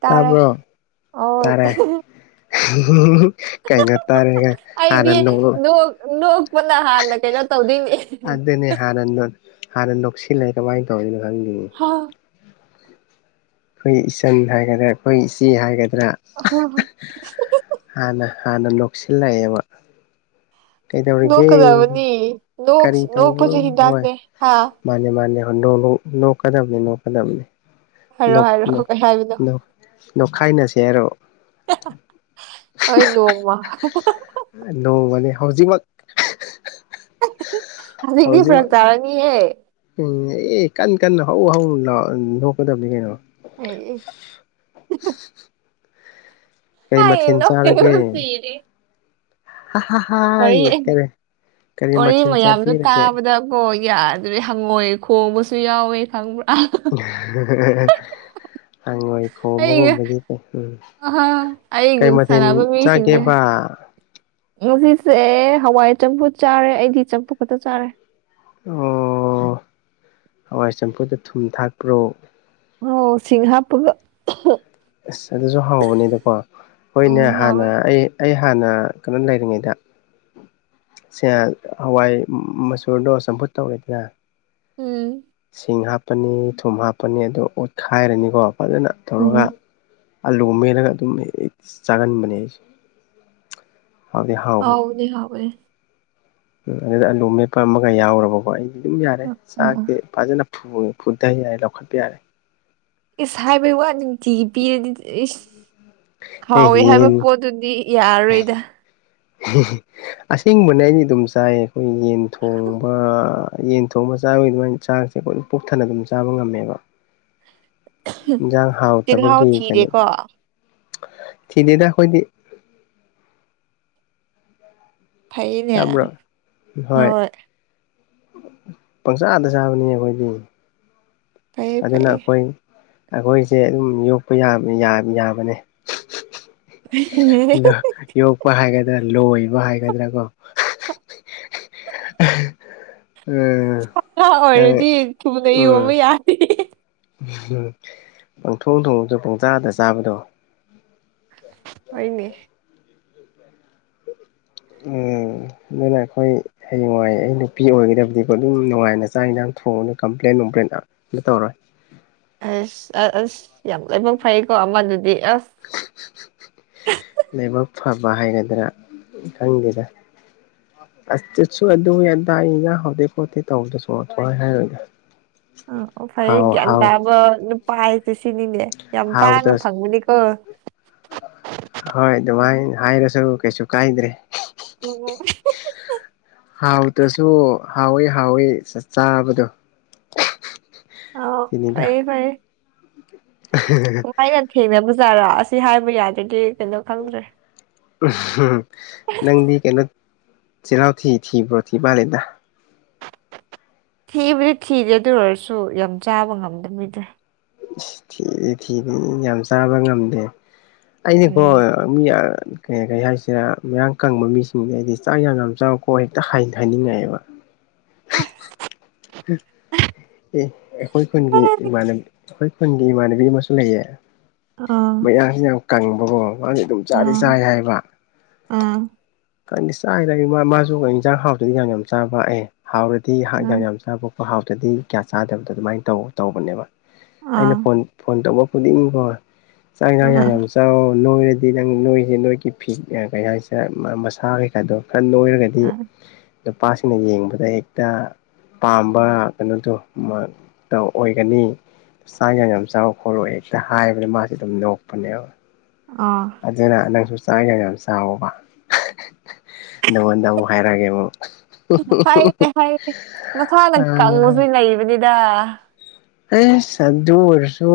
ꯇꯥꯔꯦ ꯇꯥꯕ꯭ꯔꯣ ꯍꯣꯏ ꯇꯥꯔꯦ ꯀꯥꯏꯅꯣ ꯇꯔꯦꯒ ꯍꯥꯟꯅ ꯑꯩꯗꯤ ꯅꯣꯛ ꯅꯣꯛꯄꯅ ꯍꯥꯟꯅ ꯀꯩꯅꯣ ꯇꯧꯗꯣꯏꯅꯦ ꯑꯗꯨꯅꯦ ꯍꯥꯏꯅ ꯍꯥꯟꯅ ꯅꯣꯛꯁꯤꯜꯂꯦ ꯀꯃꯥꯏꯅ ꯇꯧꯔꯤꯅꯣ ꯈꯪꯗꯦꯌꯦ ꯍꯥꯎ [inaudible] ꯑꯩꯈꯣꯏ ꯏꯆꯟ ꯍꯥꯏꯒꯗ꯭ꯔꯥ ꯑꯩꯈꯣꯏ ꯏꯆꯦ ꯍꯥꯏꯒꯗ꯭ꯔꯥ ꯍ ꯍ [inaudible] ꯍꯥꯟꯅ ꯍꯥꯟꯅ ꯅꯣꯛꯁꯤꯜꯂꯛꯑꯦꯕ ꯀꯩꯗꯧꯔꯤꯒꯦ ꯅꯣꯛꯀꯗꯕꯅꯤ ꯅꯣꯛ ꯀꯔꯤ ꯇꯧꯕ꯭ꯔꯣ ꯅꯣꯛꯄꯁꯨ ꯍꯣꯏ꯫ ꯍꯤꯗꯥꯛꯅꯦ ꯍꯥ ꯃꯥꯅꯦ ꯃꯥꯅꯦ ꯍꯣ ꯅꯣꯛ ꯅꯣꯛ ꯅꯣꯛꯀꯗꯕꯅꯤ ꯅꯣꯛꯀꯗꯕꯅꯤ ꯍꯥꯏꯔꯣ ꯅꯣꯛ ꯍꯥꯏꯔꯣ ꯅꯣꯛ ꯀꯩ ꯍꯥꯏꯕꯅꯣ ꯅꯣꯛ ꯅꯣꯛꯈꯥꯏꯅꯁꯦ ꯍꯥꯏꯔꯣ ꯍꯣꯏ ꯅꯣꯡꯃ ꯅꯣꯡꯃꯅꯤ ꯍꯧꯖꯤꯛꯃꯛ ꯍꯧꯖꯤꯛꯇꯤ ꯐꯔꯛ ꯍꯧꯖꯤꯛꯃꯛ ꯇꯥꯔꯅꯤꯌꯦ ꯎꯝ ꯑꯦ ꯀꯟꯅ ꯀꯟꯅ ꯍꯧ ꯍꯧ ꯅꯣꯛꯀꯗꯕꯅꯤ ꯀꯩꯅꯣ ꯍ [inaudible] ꯀꯩ ꯃꯊꯦꯜ ꯩꯅ ꯁꯤꯔꯤ [inaudible] ꯍ ꯍ ꯍ ꯇꯔꯦ [inaudible] ꯋꯥꯔꯤ ꯃꯌꯥꯝꯗꯣ ꯇꯥꯕꯗꯀꯣ ꯌꯥꯗ꯭ꯔꯦ ꯍꯪꯉꯣꯏ ꯈꯣꯡꯕꯁꯨ ꯌꯥꯎꯋꯦ ꯈꯪꯕ꯭ꯔꯥ꯫ ꯍꯪꯉꯣꯢ ꯑꯩꯒ ꯈꯣꯡꯕꯒꯨꯝꯕꯅꯤ ꯎꯝ ꯑꯍꯥ ꯑꯩꯒ ꯀꯩ ꯃꯊꯦꯜ ꯁꯥꯟꯅꯕ ꯃꯤꯁꯤꯡꯁꯦ ꯆꯥꯒꯦꯕ ꯉꯁꯤꯁꯦ ꯍꯋꯥꯏ ꯆꯝꯐꯨꯠ ꯆꯥꯔꯦ ꯑꯩꯗꯤ ꯆꯝꯐꯨꯠ ꯈꯛꯇ ꯆꯥꯔꯦ ꯑꯣ ꯍꯋꯥꯏ ꯆꯝꯐꯨꯠꯗ ꯊꯨꯝ ꯊꯥꯛꯄ꯭ꯔꯣ ꯑꯥꯎ ꯁꯤꯡ ꯍꯥꯞꯄꯒ ꯑꯁ ꯑꯗꯨꯁꯨ ꯍꯥꯎꯕꯅꯦꯗꯀꯣ ꯎꯝ ꯍꯣꯏꯅꯦ ꯍꯥꯟꯅ ꯍꯥꯎꯋꯦ ꯑꯩ ꯑꯩ ꯍꯥꯟꯅ ꯀꯩꯅꯣ ꯂꯩꯔꯤꯉꯩꯗ꯫ ꯁꯦ ꯍꯋꯥꯏ ꯃꯆꯨꯔꯗꯣ ꯆꯝꯐꯨꯠ ꯇꯧꯋꯦꯗꯅ ꯎꯝ ꯁꯤꯡ ꯍꯥꯞꯄꯅꯤ ꯊꯨꯝ ꯍꯥꯞꯄꯅꯤ ꯑꯗꯨ ꯑꯣꯠꯈꯥꯏꯔꯅꯤꯀꯣ ꯐꯖꯅ꯫ ꯇꯧꯔꯒ ꯎꯝ ꯑꯂꯨ ꯃꯦꯜꯂꯒ ꯑꯗꯨꯝ ꯆꯥꯒꯟꯕꯅꯦ ꯑꯩꯁꯦ꯫ ꯍꯥꯎꯕꯅꯦ ꯍꯥꯎꯕꯅꯦ ꯎꯝ ꯑꯗꯨꯗ ꯑꯂꯨ ꯃꯦꯠꯄ ꯑꯃꯒ ꯌꯥꯎꯔꯕꯀꯣ ꯑꯩꯗꯤ ꯑꯗꯨꯝ ꯌꯥꯔꯦ ꯎꯝ ꯎꯝ ꯆꯥꯛꯇꯤ ꯐꯖꯅ ꯊ ꯐꯨꯔꯗꯥ ꯌꯥꯔꯦ ꯂꯧꯈꯠꯄ ꯌꯥꯔꯦ [inaudible] ꯏꯁ ꯍꯥꯏꯕꯩ ꯋꯥꯅꯤ ꯅꯨꯡꯇꯤꯒꯤ ꯄꯤꯔꯗꯤ ꯏꯁ ꯑꯦ ꯍꯥꯎꯋꯦ ꯍꯥꯏꯕ ꯌꯦꯟ ꯄꯣꯠꯇꯨꯗꯤ ꯌꯥꯔꯔꯣꯏꯗ ꯑꯁꯦꯡꯕꯅꯦ ꯑꯩꯗꯤ ꯑꯗꯨꯝ ꯆꯥꯏ ꯑꯩꯈꯣꯏ ꯌꯦꯟ ꯊꯣꯡꯕ꯫ ꯌꯦꯟ ꯊꯣꯡꯕ ꯆꯥꯕꯒꯤ ꯑꯗꯨꯃꯥꯏꯅ ꯆꯥꯁꯦ ꯑꯩꯈꯣꯏ ꯄꯨꯛ ꯊꯟꯅ ꯑꯗꯨꯝ ꯆꯥꯕ ꯉꯝꯃꯦꯕ ꯏꯟꯖꯥꯡ ꯆꯤꯜꯍꯥꯎ ꯍꯥꯎꯇꯕꯒꯤ ꯀꯩꯅꯣ ꯊꯤꯔꯦꯀꯣ ꯊꯤꯗꯦꯗ ꯑꯩꯈꯣꯏꯗꯤ꯫ ꯐꯩꯅꯦ ꯇꯥꯕ꯭ꯔꯣ ꯍꯣꯏ ꯄꯪꯆꯥꯗ ꯆꯥꯕꯅꯤ ꯑꯩꯈꯣꯏꯗꯤ ꯐꯩꯌꯦ ꯑꯗꯨꯅ ꯐꯩꯌꯦ ꯑꯈꯣꯏ ꯑꯈꯣꯏꯁꯦ ꯑꯗꯨꯝ ꯌꯣꯛꯄ ꯌꯥ ꯌꯥꯕꯅꯦ ꯑꯗꯣ ꯌꯣꯛꯄ ꯍꯥꯏꯒꯗ꯭ꯔꯥ ꯂꯣꯏꯕ ꯍꯥꯏꯒꯗ꯭ꯔꯥ ꯀꯣ꯫ [unintelligible] ꯎꯝ ꯁꯥ ꯉꯥ ꯅꯪ ꯑꯣꯏꯔꯗꯤ ꯊꯨꯅ ꯌꯣꯟꯕ ꯌꯥꯔꯅꯤ ꯎꯝ ꯄꯪꯊꯣꯡ ꯊꯣꯡꯉꯖꯨ ꯄꯨꯡꯆꯥꯥꯗ ꯆꯥꯕꯗꯣ ꯍꯣꯏꯅꯦ ꯎꯝ ꯑꯗꯨꯅ ꯑꯩꯈꯣꯏ ꯍꯌꯦꯡꯋꯥꯏ ꯑꯩ ꯅꯨꯄꯤ ꯑꯣꯏꯒꯗꯕꯗꯤꯀꯣ ꯑꯗꯨꯝ ꯅꯨꯡꯉꯥꯏꯅ ꯆꯥꯛ ꯏꯟꯖꯥꯡ ꯊꯣꯡꯉꯅꯤ ꯀꯝꯄ꯭ꯂꯦꯟ ꯅꯨꯡꯄ꯭ꯂꯦꯟ ꯍꯤꯠꯇꯧꯔꯣꯏ ꯑꯁ ꯑ ꯑꯁ ꯌꯥꯝ ꯂꯣꯏꯅꯃꯛ ꯐꯩꯀꯣ ꯑꯃꯗꯨꯗꯤ ꯑꯁ ꯂꯥꯏꯕꯛ ꯐꯕ ꯍꯥꯏꯒꯗ꯭ꯔꯥ ꯈꯪꯗꯦꯗ ꯑꯁ ꯆꯠꯁꯨ ꯑꯗꯨꯒꯤ ꯑꯗꯥꯒꯨꯅꯤꯗ ꯍꯧꯗꯤꯛꯐꯧꯗꯤ ꯇꯧꯗ꯭ꯔꯁꯨ ꯁꯨꯍꯥꯏ ꯍꯥꯏꯔꯣꯏꯒꯦ ꯑ ꯑꯣ ꯐꯩꯌꯦ ꯒ꯭ꯌꯥꯟ ꯇꯥꯕ ꯅꯨꯄꯥ ꯍꯥꯏꯁꯦ ꯁꯤꯅꯤꯅꯦ ꯌꯥꯝ ꯇꯥꯡꯅ ꯍꯥꯎꯇ ꯐꯪꯕꯅꯤꯀꯣ ꯍꯣꯏ ꯑꯗꯨꯃꯥꯏ ꯍꯥꯏꯔꯁꯨ ꯀꯩꯁꯨ ꯀꯥꯏꯗ꯭ꯔꯦ ꯎꯝ ꯎꯝ ꯍꯥꯎꯇ꯭ꯔꯁꯨ ꯍꯥꯎꯋꯦ ꯍꯥꯎꯋꯦ ꯆ ꯆꯥꯕꯗꯣ꯫ ꯑꯣ ꯁꯤꯅꯤꯗ ꯐꯩꯌꯦ ꯐꯩꯌꯦ [unintelligible] ꯊꯦꯡꯅꯕꯖꯥꯔꯣ ꯑꯁꯤ ꯍꯥꯏꯕ ꯌꯥꯗ꯭ꯔꯗꯤ ꯀꯩꯅꯣ ꯈꯪꯗ꯭ꯔꯦ ꯅꯪꯗꯤ ꯀꯩꯅꯣ ꯆꯤꯜꯍꯥꯎ ꯊꯤ ꯊꯤꯕ꯭ꯔꯣ ꯊꯤ ꯃꯥꯜꯂꯦꯗ꯫ ꯊꯤꯕꯨꯗꯤ ꯊꯤꯗꯦ ꯑꯗꯨ ꯑꯣꯏꯔꯁꯨ ꯌꯥꯝ ꯆꯥꯕ ꯉꯝꯗꯕꯤꯗ ꯏꯁ ꯊꯤꯗꯤ ꯊꯤꯗꯤ ꯌꯥꯝ ꯆꯥꯕ ꯉꯝꯗꯦ ꯑꯩꯅꯀꯣ ꯎꯝ ꯃꯤꯑꯥ ꯀꯩ ꯀꯩ ꯍꯥꯏꯁꯤꯔꯥ ꯃꯌꯥꯥꯡ ꯀꯪꯕ ꯃꯤꯁꯤꯡꯖꯦ ꯑꯩꯗꯤ ꯆꯥꯛ ꯌꯥꯝ ꯌꯥꯝ ꯆꯥꯎꯀꯣ ꯍꯦꯛꯇ ꯍꯥꯏ ꯍꯥꯏꯅꯤꯡꯉꯛꯑꯦꯕ ꯑꯁ ꯍꯦ ꯑꯦ ꯑꯩꯈꯣꯏ ꯈꯨꯟꯒꯤ ꯏꯃꯥꯟꯅ ꯑꯩꯈꯣꯏ ꯈꯨꯟꯒꯤ ꯏꯃꯥꯟꯅꯕꯤ ꯑꯃꯁꯨ ꯂꯩꯌꯦ ꯑꯥ ꯃꯌꯥꯡꯁꯤ ꯌꯥꯝ ꯀꯪꯕꯀꯣ ꯃꯥꯖꯦ ꯑꯗꯨꯝ ꯆꯥꯗꯤ ꯑꯥ ꯆꯥꯏ ꯍꯥꯏꯌꯦꯕ ꯑꯥ ꯈꯟꯗꯤ ꯆꯥꯒꯤꯗꯩꯗꯤ ꯃꯥ ꯃꯥꯖꯨ ꯏꯟꯖꯥꯡ ꯍꯥꯎꯇ꯭ꯔꯗꯤ ꯌꯥꯝ ꯌꯥꯝ ꯆꯥꯕ ꯑꯦ ꯍꯥꯎꯔꯗꯤ ꯌꯥꯝ ꯌꯥꯝ ꯆꯥꯕ ꯑꯣ ꯍꯥꯎꯇ꯭ꯔꯗꯤ ꯀꯌꯥ ꯆꯥꯗꯕꯗꯣ ꯑꯗꯨꯃꯥꯏ ꯇꯧ ꯇꯧꯕꯅꯦꯕ ꯑꯥ ꯑꯩꯅ ꯐꯣꯟ ꯐꯣꯟ ꯇꯧꯕ ꯐꯨꯗꯤꯡꯀꯣ ꯆꯥꯛ ꯏꯟꯖꯥꯡ ꯌꯥꯝ ꯌꯥꯝꯅ ꯑꯥ ꯆꯥꯎ ꯅꯣꯏꯔꯗꯤ ꯅꯪ ꯅꯣꯏꯖꯦ ꯅꯣꯏꯒꯤ ꯐꯤꯠ ꯑ ꯀꯩ ꯍꯥꯏꯁꯤꯔ ꯃ ꯃꯁꯥ ꯀꯩꯀꯥꯗꯣ ꯈꯔ ꯅꯣꯏꯔꯒ ꯒꯗꯤ ꯅꯨꯄꯥꯁꯤꯡꯅ ꯌꯦꯡꯕꯗ ꯍꯦꯛꯇ ꯄꯥꯝꯕ ꯀꯩꯅꯣꯗꯣ ꯃꯠ ꯇꯧ ꯑꯣꯏꯒꯅꯤ ꯆꯥꯛ ꯌꯥꯝ ꯌꯥꯝ ꯆꯥꯎ ꯈꯣꯠꯂꯣ ꯍꯦꯛꯇ ꯍꯥꯏꯕꯗ ꯃꯥꯁꯦ ꯑꯗꯨꯝ ꯅꯣꯛꯄꯅꯦꯕ ꯑꯥ ꯑꯗꯨꯅ ꯅꯪꯁꯨ ꯆꯥꯛ ꯌꯥꯝ ꯌꯥꯝ ꯆꯥꯎꯋꯣꯕ ꯅꯪꯉꯣꯟꯗ ꯑꯃꯨꯛ ꯍꯥꯏꯔꯛꯑꯒꯦ ꯑꯃꯨꯛ ꯐꯥꯏꯔꯦ ꯐꯥꯏꯔꯦ ꯃꯊꯥꯗꯩ ꯀꯜꯂꯖꯨ ꯂꯩꯕꯅꯤꯗ ꯑꯦꯁ ꯑꯗꯨ ꯑꯣꯏꯔꯁꯨ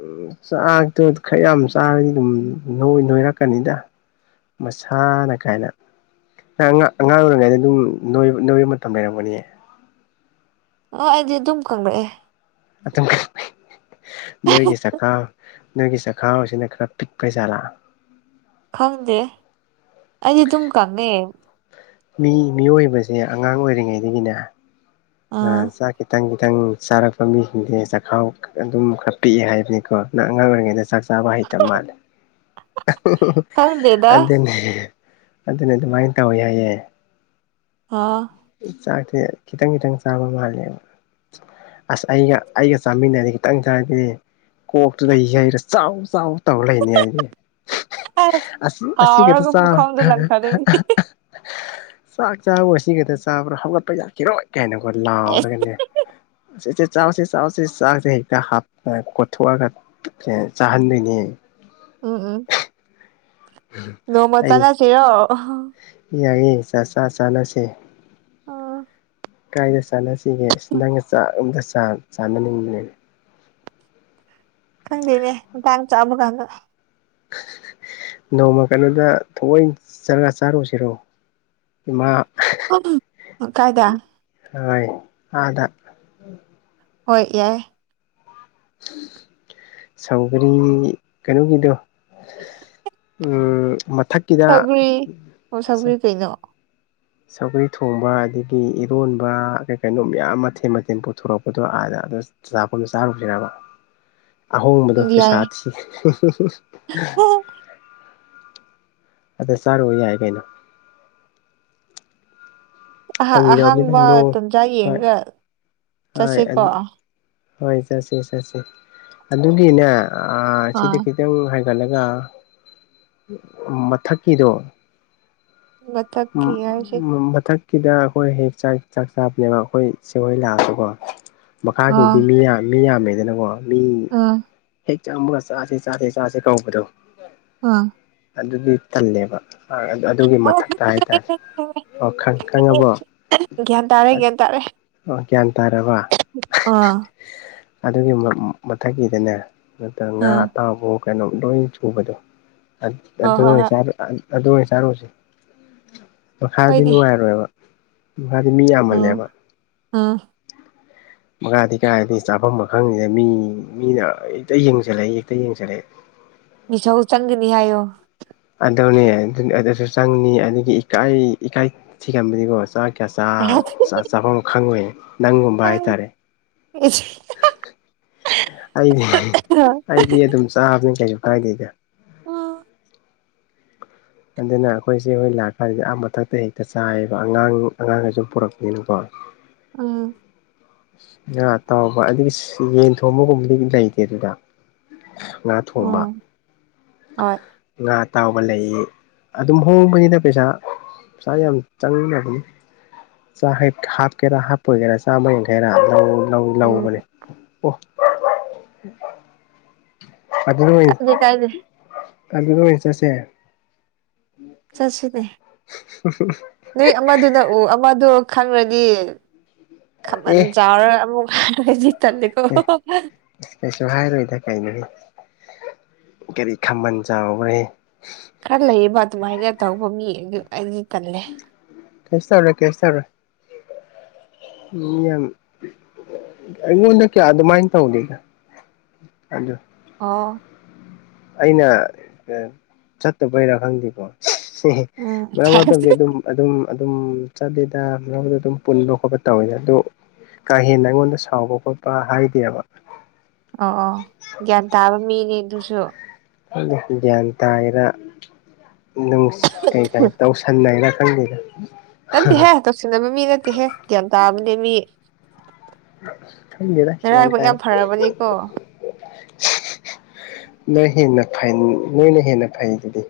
ꯎꯝ ꯆꯥꯛꯇꯣ ꯈꯔ ꯌꯥꯝ ꯆꯥꯔꯗꯤ ꯑꯗꯨꯝ ꯅꯣꯏ ꯅꯣꯏꯔꯛꯀꯅꯤꯗ ꯃꯁꯥꯅ ꯀꯥꯏꯅ ꯅꯪ ꯑꯉꯥꯛ ꯑꯉꯥꯡ ꯑꯣꯏꯔꯤꯉꯩꯗ ꯑꯗꯨꯝ ꯅꯣꯏ ꯅꯣꯏꯕ ꯃꯇꯝ ꯂꯩꯔꯝꯒꯅꯤꯌꯦ ꯑꯣ ꯑꯩꯗꯤ ꯑꯗꯨꯝ ꯀꯪꯪꯔꯛꯑꯦ ꯑꯗꯨꯝ ꯀꯪꯂꯩ ꯅꯣꯏꯒꯤ ꯆꯈꯥꯎ ꯅꯣꯏꯒꯤ ꯆꯥꯛꯈꯥꯎꯁꯤꯅ ꯈꯔ ꯄꯤꯛꯄꯩꯖꯥꯠꯂ ꯈꯪꯗꯦ ꯑꯩꯗꯤ ꯑꯗꯨꯝ ꯀꯪꯉꯦ ꯃꯤ ꯃꯤꯑꯣꯏꯕꯁꯦ ꯑꯉꯥꯡ ꯑꯣꯏꯔꯤꯉꯩꯗꯒꯤꯅꯦ ꯑꯥ ꯆꯥꯛ ꯈꯤꯇꯪ ꯈꯤꯇꯪ ꯆꯥꯔꯛꯄ ꯃꯤꯁꯤꯡꯖꯦ ꯆꯈꯥꯎ ꯑꯗꯨꯝ ꯈꯔ ꯄꯤꯛꯑꯦ ꯍꯥꯏꯕꯅꯤꯀꯣ ꯅꯪ ꯑꯉꯥꯡ ꯑꯣꯏꯔꯤꯉꯩꯗ ꯆꯥꯛ ꯆꯥꯕ ꯍꯩꯇꯝ ꯃꯥꯜꯂꯤ [inaudible] ꯈꯪꯗꯦꯗ ꯑꯗꯨꯅꯦ ꯑꯗꯨꯅꯦ ꯑꯗꯨꯃꯥꯏꯅ ꯇꯧꯋꯤ ꯍꯥꯏꯌꯦꯦ ꯑꯥ ꯆꯥꯛꯁꯦ ꯈꯤꯇꯪ ꯈꯤꯇꯪ ꯆꯥꯕ ꯃꯥꯂꯦꯕ ꯑꯁ ꯑꯩꯒ ꯑꯩꯒ ꯆꯥꯃꯤꯟꯅꯗꯤ ꯈꯤꯇꯪ ꯆꯔꯗꯦ ꯀꯣꯛꯇꯨꯗ ꯍꯩꯔ ꯆꯥꯎ ꯆꯥꯎ ꯇꯧ ꯂꯩꯅꯤ ꯑꯩꯗꯤ ꯑꯁ ꯑ ꯑꯁꯤ ꯀꯗ ꯀꯥꯎꯔꯒ ꯆ ꯄꯨꯈꯝꯗ ꯂꯪꯊꯗꯣꯏꯅꯤ ꯆꯥꯛ ꯆꯥꯕ ꯁꯤꯒꯗ ꯆꯥꯕ꯭ꯔꯣ ꯍꯧꯒꯠꯄ ꯌꯥꯈꯤꯔꯣꯏ ꯀꯥꯏꯅ ꯑꯩꯈꯣꯏ ꯂꯥꯎꯔꯒꯅꯦ ꯏ ꯏꯆꯦ ꯆꯥꯎꯁꯤꯦ ꯆꯥꯎꯁꯤꯦ ꯆꯥꯛꯁꯦ ꯍꯦꯛꯇ ꯍꯥꯞ ꯈꯣꯊꯣꯛꯑꯒ ꯑꯦ ꯆꯥꯍꯟꯗꯣꯏꯅꯦ ꯑꯣ ꯑꯣ ꯅꯣꯡꯃ ꯑꯩꯗꯤ ꯆꯂ ꯁꯤꯦꯔꯣ ꯌꯥꯏꯌꯦ ꯆꯥꯛ ꯆꯥ ꯆꯥꯅꯁꯦ ꯑꯥ ꯀꯥꯏꯗ ꯆꯥꯅꯁꯤꯒꯦ ꯑꯁꯤ ꯅꯪꯒ ꯆꯥꯛ ꯑꯝꯇ ꯆꯥꯅꯅꯤꯡꯕꯅꯦꯕ ꯈꯪꯗꯦꯅꯦ ꯃꯇꯥꯡ ꯆꯥꯕ ꯀꯥꯟꯗ ꯅꯣꯡꯃ ꯀꯩꯅꯗ ꯊꯑꯣꯏ ꯆꯔꯒ ꯆꯥꯔꯨꯁꯤꯔꯣ ꯏꯃꯥ ꯎ ꯀꯥꯏꯗ ꯍꯣꯏ ꯑꯥꯗ ꯍꯣꯏ ꯌꯥꯏ ꯁꯧꯒꯔꯤ ꯀꯩꯅꯣꯒꯤꯗꯣ ꯎꯝ ꯃꯊꯛꯀꯤꯗ ꯁꯧꯒ꯭ꯔꯤ ꯑꯣ ꯁꯧꯒ꯭ꯔꯤ ꯀꯩꯅꯣ ꯁꯧꯒꯔꯤ ꯊꯣꯡꯕ ꯑꯗꯒꯤ ꯏꯔꯣꯟꯕ ꯀꯩ ꯀꯩꯅꯣ ꯃꯌꯥꯝ ꯃꯊꯦꯜ ꯃꯊꯦꯜ ꯄꯨꯊꯣꯔꯛꯄꯗꯣ ꯑꯥꯗ ꯑꯗ ꯆꯆꯥꯥꯛꯄꯗ ꯆꯥꯔꯨꯁꯤꯅꯕ [inaudible] ꯑꯍꯣꯡꯕꯗꯣ ꯌꯥꯏ ꯄꯩꯁꯥ ꯊꯤ ꯑꯗ ꯆꯥꯔꯨꯕ ꯌꯥꯏ ꯀꯩꯅꯣ ꯑꯍꯥ ꯐꯪꯒꯤꯗꯅꯤ ꯑꯍꯥꯡꯕ ꯅꯗꯣ ꯇꯟꯖꯥ ꯍ ꯌꯦꯡꯉꯒ ꯍ ꯆꯠꯁꯤꯀꯣ ꯑꯗꯨ ꯍꯣꯏ ꯆꯠꯁꯤꯦ ꯆꯠꯁꯤꯦ ꯑꯗꯨꯒꯤꯅꯦ ꯁꯤꯗ ꯑꯥ ꯈꯤꯇꯪ ꯍꯥꯏꯒꯠꯂꯒ ꯃꯊꯛꯀꯤꯗꯣ ꯎ ꯎꯝ ꯎ ꯊꯥꯏ ꯀꯗ ꯑꯩꯈꯣꯏ ꯍꯦꯛ ꯆꯥꯛ ꯆꯥꯛ ꯆꯥꯕꯅꯦꯕ ꯑꯩꯈꯣꯏ ꯁꯦꯡꯒꯣꯏ ꯂꯥꯛꯑꯁꯨꯀꯣ ꯑꯥ ꯃꯈꯥꯒꯤꯗꯤ ꯃꯤꯌꯥ ꯃꯤ ꯌꯥꯝꯃꯦꯗꯅꯀꯣ ꯃꯤ ꯑꯥ ꯍꯦꯛ ꯆꯪꯃꯒ ꯆꯥꯁꯦ ꯆꯥꯁꯦ ꯆꯥꯁꯦ ꯀꯧꯕꯗꯣ ꯑꯣ ꯑꯗꯨꯗꯤ ꯇꯜꯂꯦꯕ ꯑꯗꯨꯒꯤ ꯑꯣ ꯃꯊꯛ ꯒ꯭ꯌꯥꯟ ꯇꯥꯔꯦ ꯒ꯭ꯌꯥꯟ ꯇꯥꯔꯦ ꯒ꯭ꯌꯥꯟ ꯇꯥꯔꯕ ꯑꯥ ꯑꯗꯨꯒꯤ ꯃꯊꯛꯀꯤꯗꯅꯦ ꯅꯠꯇ꯭ꯔꯒ ꯉꯥ ꯑꯥ ꯑꯇꯥꯎꯕ ꯀꯩꯅꯣꯝ ꯂꯣꯏ ꯁꯨꯕꯗꯣ ꯑꯣ ꯑꯗꯨꯅꯥ ꯍꯣꯏ ꯍꯣꯏ ꯑꯗꯨ ꯑꯣꯏꯅ ꯆꯥꯔꯨꯁꯦ ꯃꯈꯥꯗꯤ ꯍꯣꯏꯅꯦ ꯅꯨꯡꯉꯥꯏꯔꯣꯏꯕ ꯗꯤ ꯃꯤ ꯌꯥꯝꯃꯜꯂꯦꯕ ꯑꯥ ꯃꯈꯥꯗꯤ ꯀꯥꯏꯔꯗꯤ ꯆꯥꯐꯝ ꯃꯈ ꯈꯪꯅꯤꯅ ꯃꯤ ꯃꯤꯅ ꯍꯦꯛꯇ ꯌꯦꯡꯁꯤꯜꯂꯛꯑꯦ ꯍꯦꯛꯇ ꯌꯦꯡꯁꯤꯜꯂꯛꯑꯦ ꯃꯤꯁ ꯆꯪꯒꯅꯤ ꯍꯥꯏꯌꯣ ꯑꯗꯨꯗꯧꯅꯦ ꯑꯗꯨꯁꯨ ꯆꯪꯅꯤ ꯑꯗꯨꯒꯤ ꯏꯀꯥꯏ ꯏꯀꯥꯏ ꯊꯤꯒꯕꯅꯤꯀꯣ ꯆꯥꯛ ꯀꯌꯥ ꯆꯥꯐꯝ ꯈꯪꯉꯨ ꯅꯪꯒꯨꯝꯕ ꯍꯥꯏꯇꯥꯔꯦ ꯑ ꯑꯩꯗꯤ ꯑꯩꯗꯤ ꯑꯗꯨꯝ ꯆꯥꯕꯅꯤ ꯀꯩꯁꯨ ꯀꯥꯏꯗꯦꯗ ꯎ ꯑꯗꯨꯅ ꯑꯩꯈꯣꯏꯁꯦ ꯍꯣꯏ ꯂꯥꯛꯀꯥꯟꯁꯤꯗꯤ ꯑꯥ ꯃꯊꯛꯇ ꯍꯦꯛꯇ ꯆꯥꯏꯌꯦꯕ ꯑꯉꯥꯡ ꯑꯉꯥꯡꯒ ꯁꯨꯝ ꯄꯨꯔꯛꯄꯅꯤꯅꯀꯣ ꯑ ꯑꯥ ꯇꯥꯎꯕ ꯑꯗꯨꯒꯤ ꯌꯦꯟ ꯊꯣꯡꯕꯒꯨꯝꯕꯗꯤ ꯂꯩꯇꯦ ꯑꯗꯨꯗ ꯉꯥ ꯊꯣꯡꯕ ꯎꯝ ꯍꯣꯏ ꯉꯥ ꯑ ꯇꯥꯎꯕ ꯂꯩꯌꯦ ꯑꯗꯨꯝ ꯍꯣꯡꯕꯅꯤꯅ ꯄꯩꯁꯥ ꯄꯩꯁꯥ ꯌꯥꯝ ꯆꯪꯅꯕꯅꯤ ꯍꯥꯞꯀꯦꯔꯥ ꯍꯥꯞꯄꯒꯦꯔꯥ ꯆꯥꯝꯃ ꯌꯥꯡꯒꯦꯔꯥ ꯂꯧ ꯎꯝ ꯂꯧꯕꯅꯦ ꯑꯣ ꯑꯕꯜ ꯀꯥꯏꯗꯦ ꯀꯥꯏꯗꯦ ꯔ ꯑꯕꯜ ꯔ ꯆꯁꯦ ꯆꯠ ꯁ꯭ꯔꯤꯗ [inaudible] ꯅꯣꯏ ꯑꯃꯗꯨ ꯅꯎ ꯑꯃꯗꯣ ꯈꯪꯈ꯭ꯔꯅꯤ ꯈꯕꯜ ꯑꯦ ꯆꯥꯎꯥꯎꯔ ꯑꯃꯨꯖꯤ ꯊꯗꯀꯣ ꯀꯩꯁꯨ ꯍꯥꯏꯔꯣꯏꯗ ꯀꯩꯅꯣ ꯀꯔꯤ ꯈꯥꯝꯕꯟ ꯆꯥꯎꯈ꯭ꯔꯦ ꯈꯔ ꯂꯩꯔꯤꯕ ꯑꯗꯨꯃꯥꯏꯅ ꯇꯧꯕ ꯃꯤ ꯑꯩꯗꯤ ꯀꯜꯂꯦ ꯀꯦꯁ ꯇꯧꯔꯦ ꯀꯦꯁ ꯇꯧꯔꯦ ꯌꯥꯝꯝ ꯑꯩꯉꯣꯟꯗ ꯀ ꯑꯗ ꯃꯥꯏ ꯇ ꯍꯧꯗꯤꯒ ꯑꯗꯨꯗ ꯑ ꯑꯩꯅ ꯆꯠꯇꯕꯩꯔꯥ ꯈꯪꯗꯦꯀꯣ ꯎꯝ ꯃꯔꯛꯝ ꯃꯔꯗꯤ ꯑꯗꯨꯝ ꯑꯗꯨꯝ ꯑꯗꯨꯝ ꯆꯠꯂꯤꯗ ꯃꯧꯗ ꯑꯗꯨꯝ ꯄꯨꯟꯕ ꯈꯣꯠꯄ ꯇꯧꯋꯦ ꯑꯗꯨ ꯀꯥ ꯍꯦꯟꯅ ꯑꯩꯉꯣꯟꯗ ꯁꯥꯎꯕ ꯈꯣꯠꯄ ꯍꯥꯏꯗꯦꯕ ꯑꯣ ꯑꯣ ꯒ꯭ꯌꯥꯟ ꯇꯥꯕ ꯃꯤꯅꯤ ꯑꯗꯨꯁꯨ ꯈꯪꯗꯦ ꯒ꯭ꯌꯥꯟ ꯇꯥꯔꯤꯔꯥ ꯅꯨꯡ ꯀꯩ ꯀꯩ ꯇꯧꯁꯟ ꯅꯩꯔꯥ ꯈꯪꯗꯦꯗ ꯅꯠꯇꯦꯍꯦ ꯇꯧꯁꯤꯟꯅꯕ ꯃꯤ ꯅꯠꯇꯦꯍꯦ ꯒ꯭ꯌꯥꯟ ꯇꯥꯕꯅꯦ ꯃꯤ ꯈꯪꯗꯦꯗ ꯒ꯭ꯌꯥꯟ ꯅꯥꯔꯥꯏꯕꯣꯛ ꯌꯥꯝ ꯇꯥꯏ ꯐꯔꯕꯅꯦꯀꯣ ꯅꯣꯏ ꯍꯦꯟꯅ ꯐꯩ ꯅꯣꯏꯅ ꯍꯦꯟꯅ ꯐꯩ ꯗꯨꯗꯤ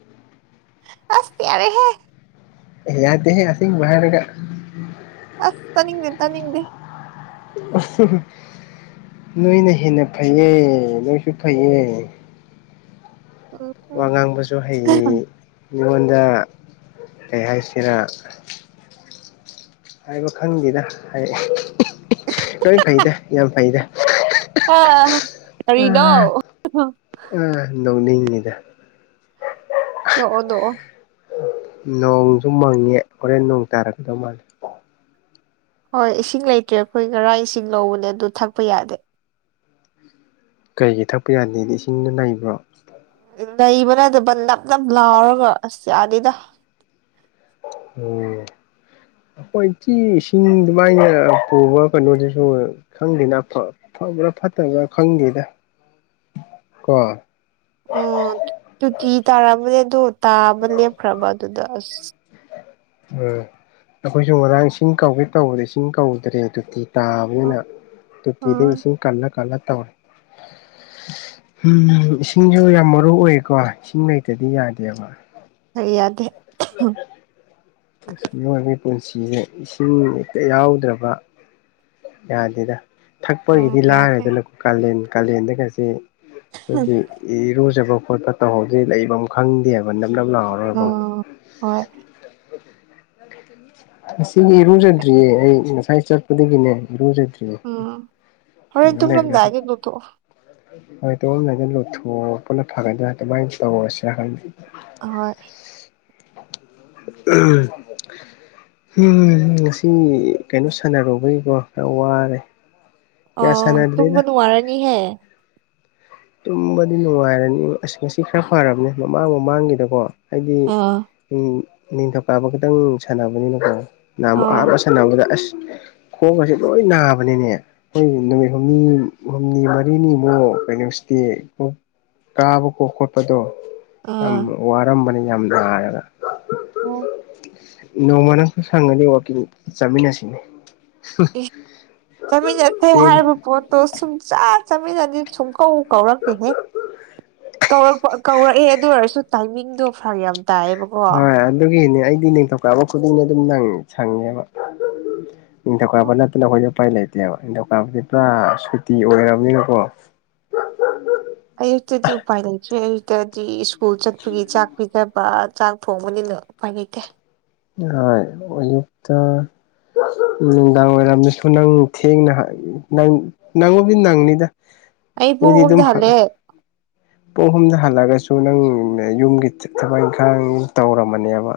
ꯑꯁ ꯌꯥꯔꯦꯍꯦ ꯑꯦ ꯌꯗꯦꯍꯦ ꯑꯁꯦꯡꯕ ꯍꯥꯢꯔꯒꯥ ꯑꯁ ꯇꯅꯤꯡꯗꯦ ꯇꯅꯤꯡꯗꯦ ꯅꯣꯏꯅ ꯍꯦꯟꯅ ꯐꯩꯌꯦ ꯅꯣꯏꯁꯨ ꯐꯩꯌꯦ ꯎꯝ ꯎꯝ ꯋꯥ ꯉꯥꯡꯕꯁꯨ ꯍꯩꯌꯦ ꯃꯤꯉꯣꯟꯗ ꯀꯩ ꯍꯥꯏꯁꯤꯔꯥ ꯍꯥꯏꯕ ꯈꯪꯗꯦꯗ ꯍꯥꯏ ꯂꯣꯏ ꯐꯩꯗ ꯌꯥꯝ ꯐꯩꯗ ꯑ ꯀꯔꯤꯅꯣ ꯑ ꯅꯣꯛꯅꯤꯡꯉꯤꯗ ꯇꯣꯛꯑꯣ ꯇꯣꯛꯑꯣ ꯅꯣꯡꯁꯨ ꯃꯪꯉꯦ ꯍꯣꯔꯦꯟ ꯅꯣꯡ ꯇꯥꯔꯛꯇꯧ ꯃꯥꯜꯂꯦ ꯍꯣꯏ ꯏꯁꯤꯡ ꯂꯩꯇ꯭ꯔꯦ ꯑꯩꯈꯣꯏ ꯉꯔꯥꯡ ꯏꯁꯤꯡ ꯂꯧꯕꯅꯦ ꯑꯗꯨ ꯊꯛꯄ ꯌꯥꯗꯦ ꯀꯩꯒꯤ ꯊꯛꯄ ꯌꯥꯗꯦꯗꯤ ꯏꯁꯤꯡꯗꯣ ꯅꯩꯕ꯭ꯔꯣ ꯂꯩꯕ ꯅꯠꯇꯕ ꯅꯞ ꯅꯞ ꯂꯥꯎꯔꯒ ꯑꯁ ꯌꯥꯗꯦꯗ ꯑꯣ ꯑꯩꯈꯣꯏꯀꯤ ꯏꯁꯤꯡ ꯑꯗꯨꯃꯥꯏꯅ ꯄꯨꯕ ꯀꯩꯅꯣꯗꯨꯁꯨ ꯈꯪꯗꯦꯅ ꯑꯥꯐ ꯐꯕ꯭ꯔꯥ ꯐꯠꯇꯕ꯭ꯔꯥ ꯈꯪꯗꯦꯗ ꯀꯣ ꯑꯣ ꯇꯣꯇꯤ ꯇꯥꯔꯝꯕꯅꯦ ꯑꯗꯨ ꯇꯥꯕ ꯂꯦꯞꯈ꯭ꯔꯕ ꯑꯗꯨꯗ ꯑꯁ ꯎꯝ ꯑꯩꯈꯣꯏꯁꯨ ꯉꯔꯥꯡ ꯏꯁꯤꯡ ꯀꯧꯒꯦ ꯇꯧꯕꯗ ꯏꯁꯤꯡ ꯀꯧꯗ꯭ꯔꯦ ꯑꯗꯨꯗꯤ ꯇꯥꯕꯅꯤꯅ ꯇꯣꯇꯤꯗꯒꯤ ꯑ ꯏꯁꯤꯡ ꯀꯜꯂ ꯀꯜꯂ ꯇꯧꯔꯦ [inaudible] ꯎꯝ ꯏꯁꯤꯡꯁꯨ ꯌꯥꯝ ꯃꯔꯨ ꯑꯣꯌꯦꯀꯣ ꯏꯁꯤꯡ ꯂꯩꯇꯔꯥꯗꯤ ꯌꯥꯗꯦꯕ ꯀ ꯌꯥꯗꯦ ꯃꯤꯑꯣꯏꯕꯒꯤ ꯄꯨꯟꯁꯤꯁꯦ ꯏꯁꯤꯡ ꯍꯦꯛꯇ ꯌꯥꯎꯗꯕ ꯌꯥꯗꯦꯗ ꯎꯝ ꯊꯛꯄꯒꯤꯗꯤ ꯌꯥꯗꯦ ꯂꯥꯏꯔꯦꯗꯅ ꯀꯥꯂꯦꯟ ꯀꯥꯂꯦꯟꯗꯒꯁꯦ ꯑꯩꯈꯣꯏꯒꯤ ꯏꯔꯨꯖꯕ ꯈꯣꯠꯄ ꯇꯧꯍꯧꯗꯔ꯭ꯗꯤ ꯂꯩꯐꯝ ꯈꯪꯗꯦꯕ ꯅꯞ ꯅꯞ ꯂꯥꯎꯔꯒꯀꯣ ꯑꯣ ꯍꯣꯏ ꯉꯥꯁꯤꯒꯤ ꯏꯔꯨꯖꯗ꯭ꯔꯤꯌꯦ ꯑꯩ ꯉꯁꯥꯏ ꯆꯠꯄꯗꯒꯤꯅꯦ ꯏꯔꯨꯖꯗ꯭ꯔꯤꯌꯦ ꯎꯝ ꯍꯣꯔꯦꯟ ꯇꯨꯝꯂꯝꯗꯥꯏꯗ ꯂꯧꯊꯣꯛꯑꯣ [unintelligible] ꯍꯣꯏ ꯇꯨꯝꯃꯝꯗꯥꯏꯗ ꯂꯨꯊꯣꯛ ꯄꯅ ꯐꯒꯗ꯭ꯔꯥ ꯑꯗꯨꯃꯥꯏꯅ ꯇꯧꯔꯁꯤꯔꯥ ꯈꯪꯗꯦ ꯑꯥꯍꯣꯏ ꯎꯝ ꯎ ꯉꯁꯤ ꯀꯩꯅꯣ ꯁꯥꯟꯅꯔꯨꯕꯒꯤꯀꯣ ꯈꯔ ꯋꯥꯔꯦ ꯑ ꯀꯌꯥ ꯁꯥꯟꯅꯗ꯭ꯔꯦꯗ ꯇꯨꯡꯕ ꯅꯨꯡꯉꯥꯏꯔꯅꯤꯍꯦ ꯇꯨꯝꯕꯗꯤ ꯅꯨꯡꯉꯥꯏꯔꯅꯤ ꯑꯁ ꯉꯁꯤ ꯈꯔ ꯐꯔꯕꯅꯦ ꯃꯃꯥꯡ ꯃꯃꯥꯡꯒꯤꯗꯀꯣ ꯍꯥꯏꯗꯤ ꯑꯥ ꯅꯤꯡ ꯅꯤꯡꯊꯧꯀꯥꯕ ꯈꯤꯇꯪ ꯁꯥꯟꯅꯕꯅꯤꯅꯀꯣ ꯅꯍꯟꯃꯨꯛ ꯑꯥ ꯑꯍꯟꯕ ꯁꯥꯟꯅꯕꯗ ꯑꯁ ꯈꯣꯡꯒꯁꯦ ꯂꯣꯏ ꯅꯥꯕꯅꯤꯅꯦ ꯍꯣꯏ ꯅꯨꯃꯤꯠ ꯍꯨꯝꯅꯤ ꯍꯨꯝꯅꯤ ꯃꯔꯤꯅꯤꯃꯨꯛ ꯀꯩꯅꯣ ꯀꯤ ꯀꯣ ꯀꯥꯕ ꯀꯣ ꯈꯣꯠꯄꯗꯣ ꯌꯥꯝ ꯑꯥ ꯋꯥꯔꯝꯕꯅꯤ ꯌꯥꯝ ꯅꯔꯒ ꯑꯣ ꯅꯣꯡꯃ ꯅꯪꯁꯨ ꯁꯪꯒꯗꯤ ꯋꯥꯛꯀꯤꯡ ꯆꯠꯃꯤꯟꯅꯁꯤꯅꯦ ꯑꯦ ꯆꯠꯃꯤꯟꯅꯁꯦ ꯆꯦꯜ ꯍꯥꯏꯔꯤꯕ ꯄꯣꯠꯇꯣ ꯁꯨꯡꯆꯠ ꯆꯠꯃꯤꯟꯅꯗꯦ ꯁꯨꯡꯀꯧ ꯀꯧꯔꯛꯇꯦꯍꯦ ꯀꯧꯔꯛ ꯀꯧꯔꯛꯑꯦ ꯑꯗꯨ ꯑꯣꯏꯔꯁꯨ ꯇꯥꯏꯃꯤꯡꯗꯣ ꯐꯔꯛ ꯌꯥꯝ ꯇꯥꯏꯌꯦꯕꯀꯣ ꯍꯣꯏ ꯑꯗꯨꯒꯤꯅꯦ ꯑꯩꯗꯤ ꯅꯤꯡꯊꯧꯀꯥꯕ ꯈꯨꯗꯤꯡꯒꯤ ꯑꯗꯨꯝ ꯁꯪ ꯁꯪꯉꯦꯕ ꯅꯤꯡꯊꯧꯀꯥꯕ ꯅꯠꯇꯅ ꯑꯩꯈꯣꯏ ꯎꯄꯥꯏ ꯂꯩꯇꯦꯕ ꯅꯤꯡꯊꯧꯀꯥꯕꯗꯤ ꯄꯨꯔꯥ ꯁꯨꯇꯤ ꯑꯣꯏꯔꯕꯅꯤꯅꯀꯣ ꯑꯌꯨꯛꯇꯗꯤ ꯎꯄꯥꯏ ꯂꯩꯇ꯭ꯦ ꯑꯌꯨꯛꯇꯗꯤ ꯁ꯭ꯀꯨꯜ ꯆꯠꯄꯒꯤ ꯆꯥꯛ ꯄꯤꯖꯕ ꯆꯥꯛ ꯊꯣꯡꯕꯅꯤꯅ ꯄꯥꯒꯤꯩꯇꯦ ꯎꯌꯨꯛꯇꯛꯇ ꯎ ꯅꯨꯡꯗꯥꯡ ꯋꯥꯏꯔꯝꯗꯁꯨ ꯅꯪ ꯊꯦꯡꯅ ꯅꯪ ꯅꯉꯣꯕꯤ ꯅꯪꯅꯤꯗ ꯑꯩ ꯄꯨꯡ ꯑꯗꯨꯗꯤ ꯑꯍꯨꯝꯗ ꯑꯗꯨꯝ ꯍꯜꯂꯦ ꯄꯨꯡ ꯑꯍꯨꯝꯗ ꯍꯜꯂꯒꯁꯨ ꯅꯪ ꯌꯨꯝꯒꯤ ꯊꯕꯛ ꯏꯪꯈꯥꯡ ꯇꯧꯔꯝꯕꯅꯦꯕ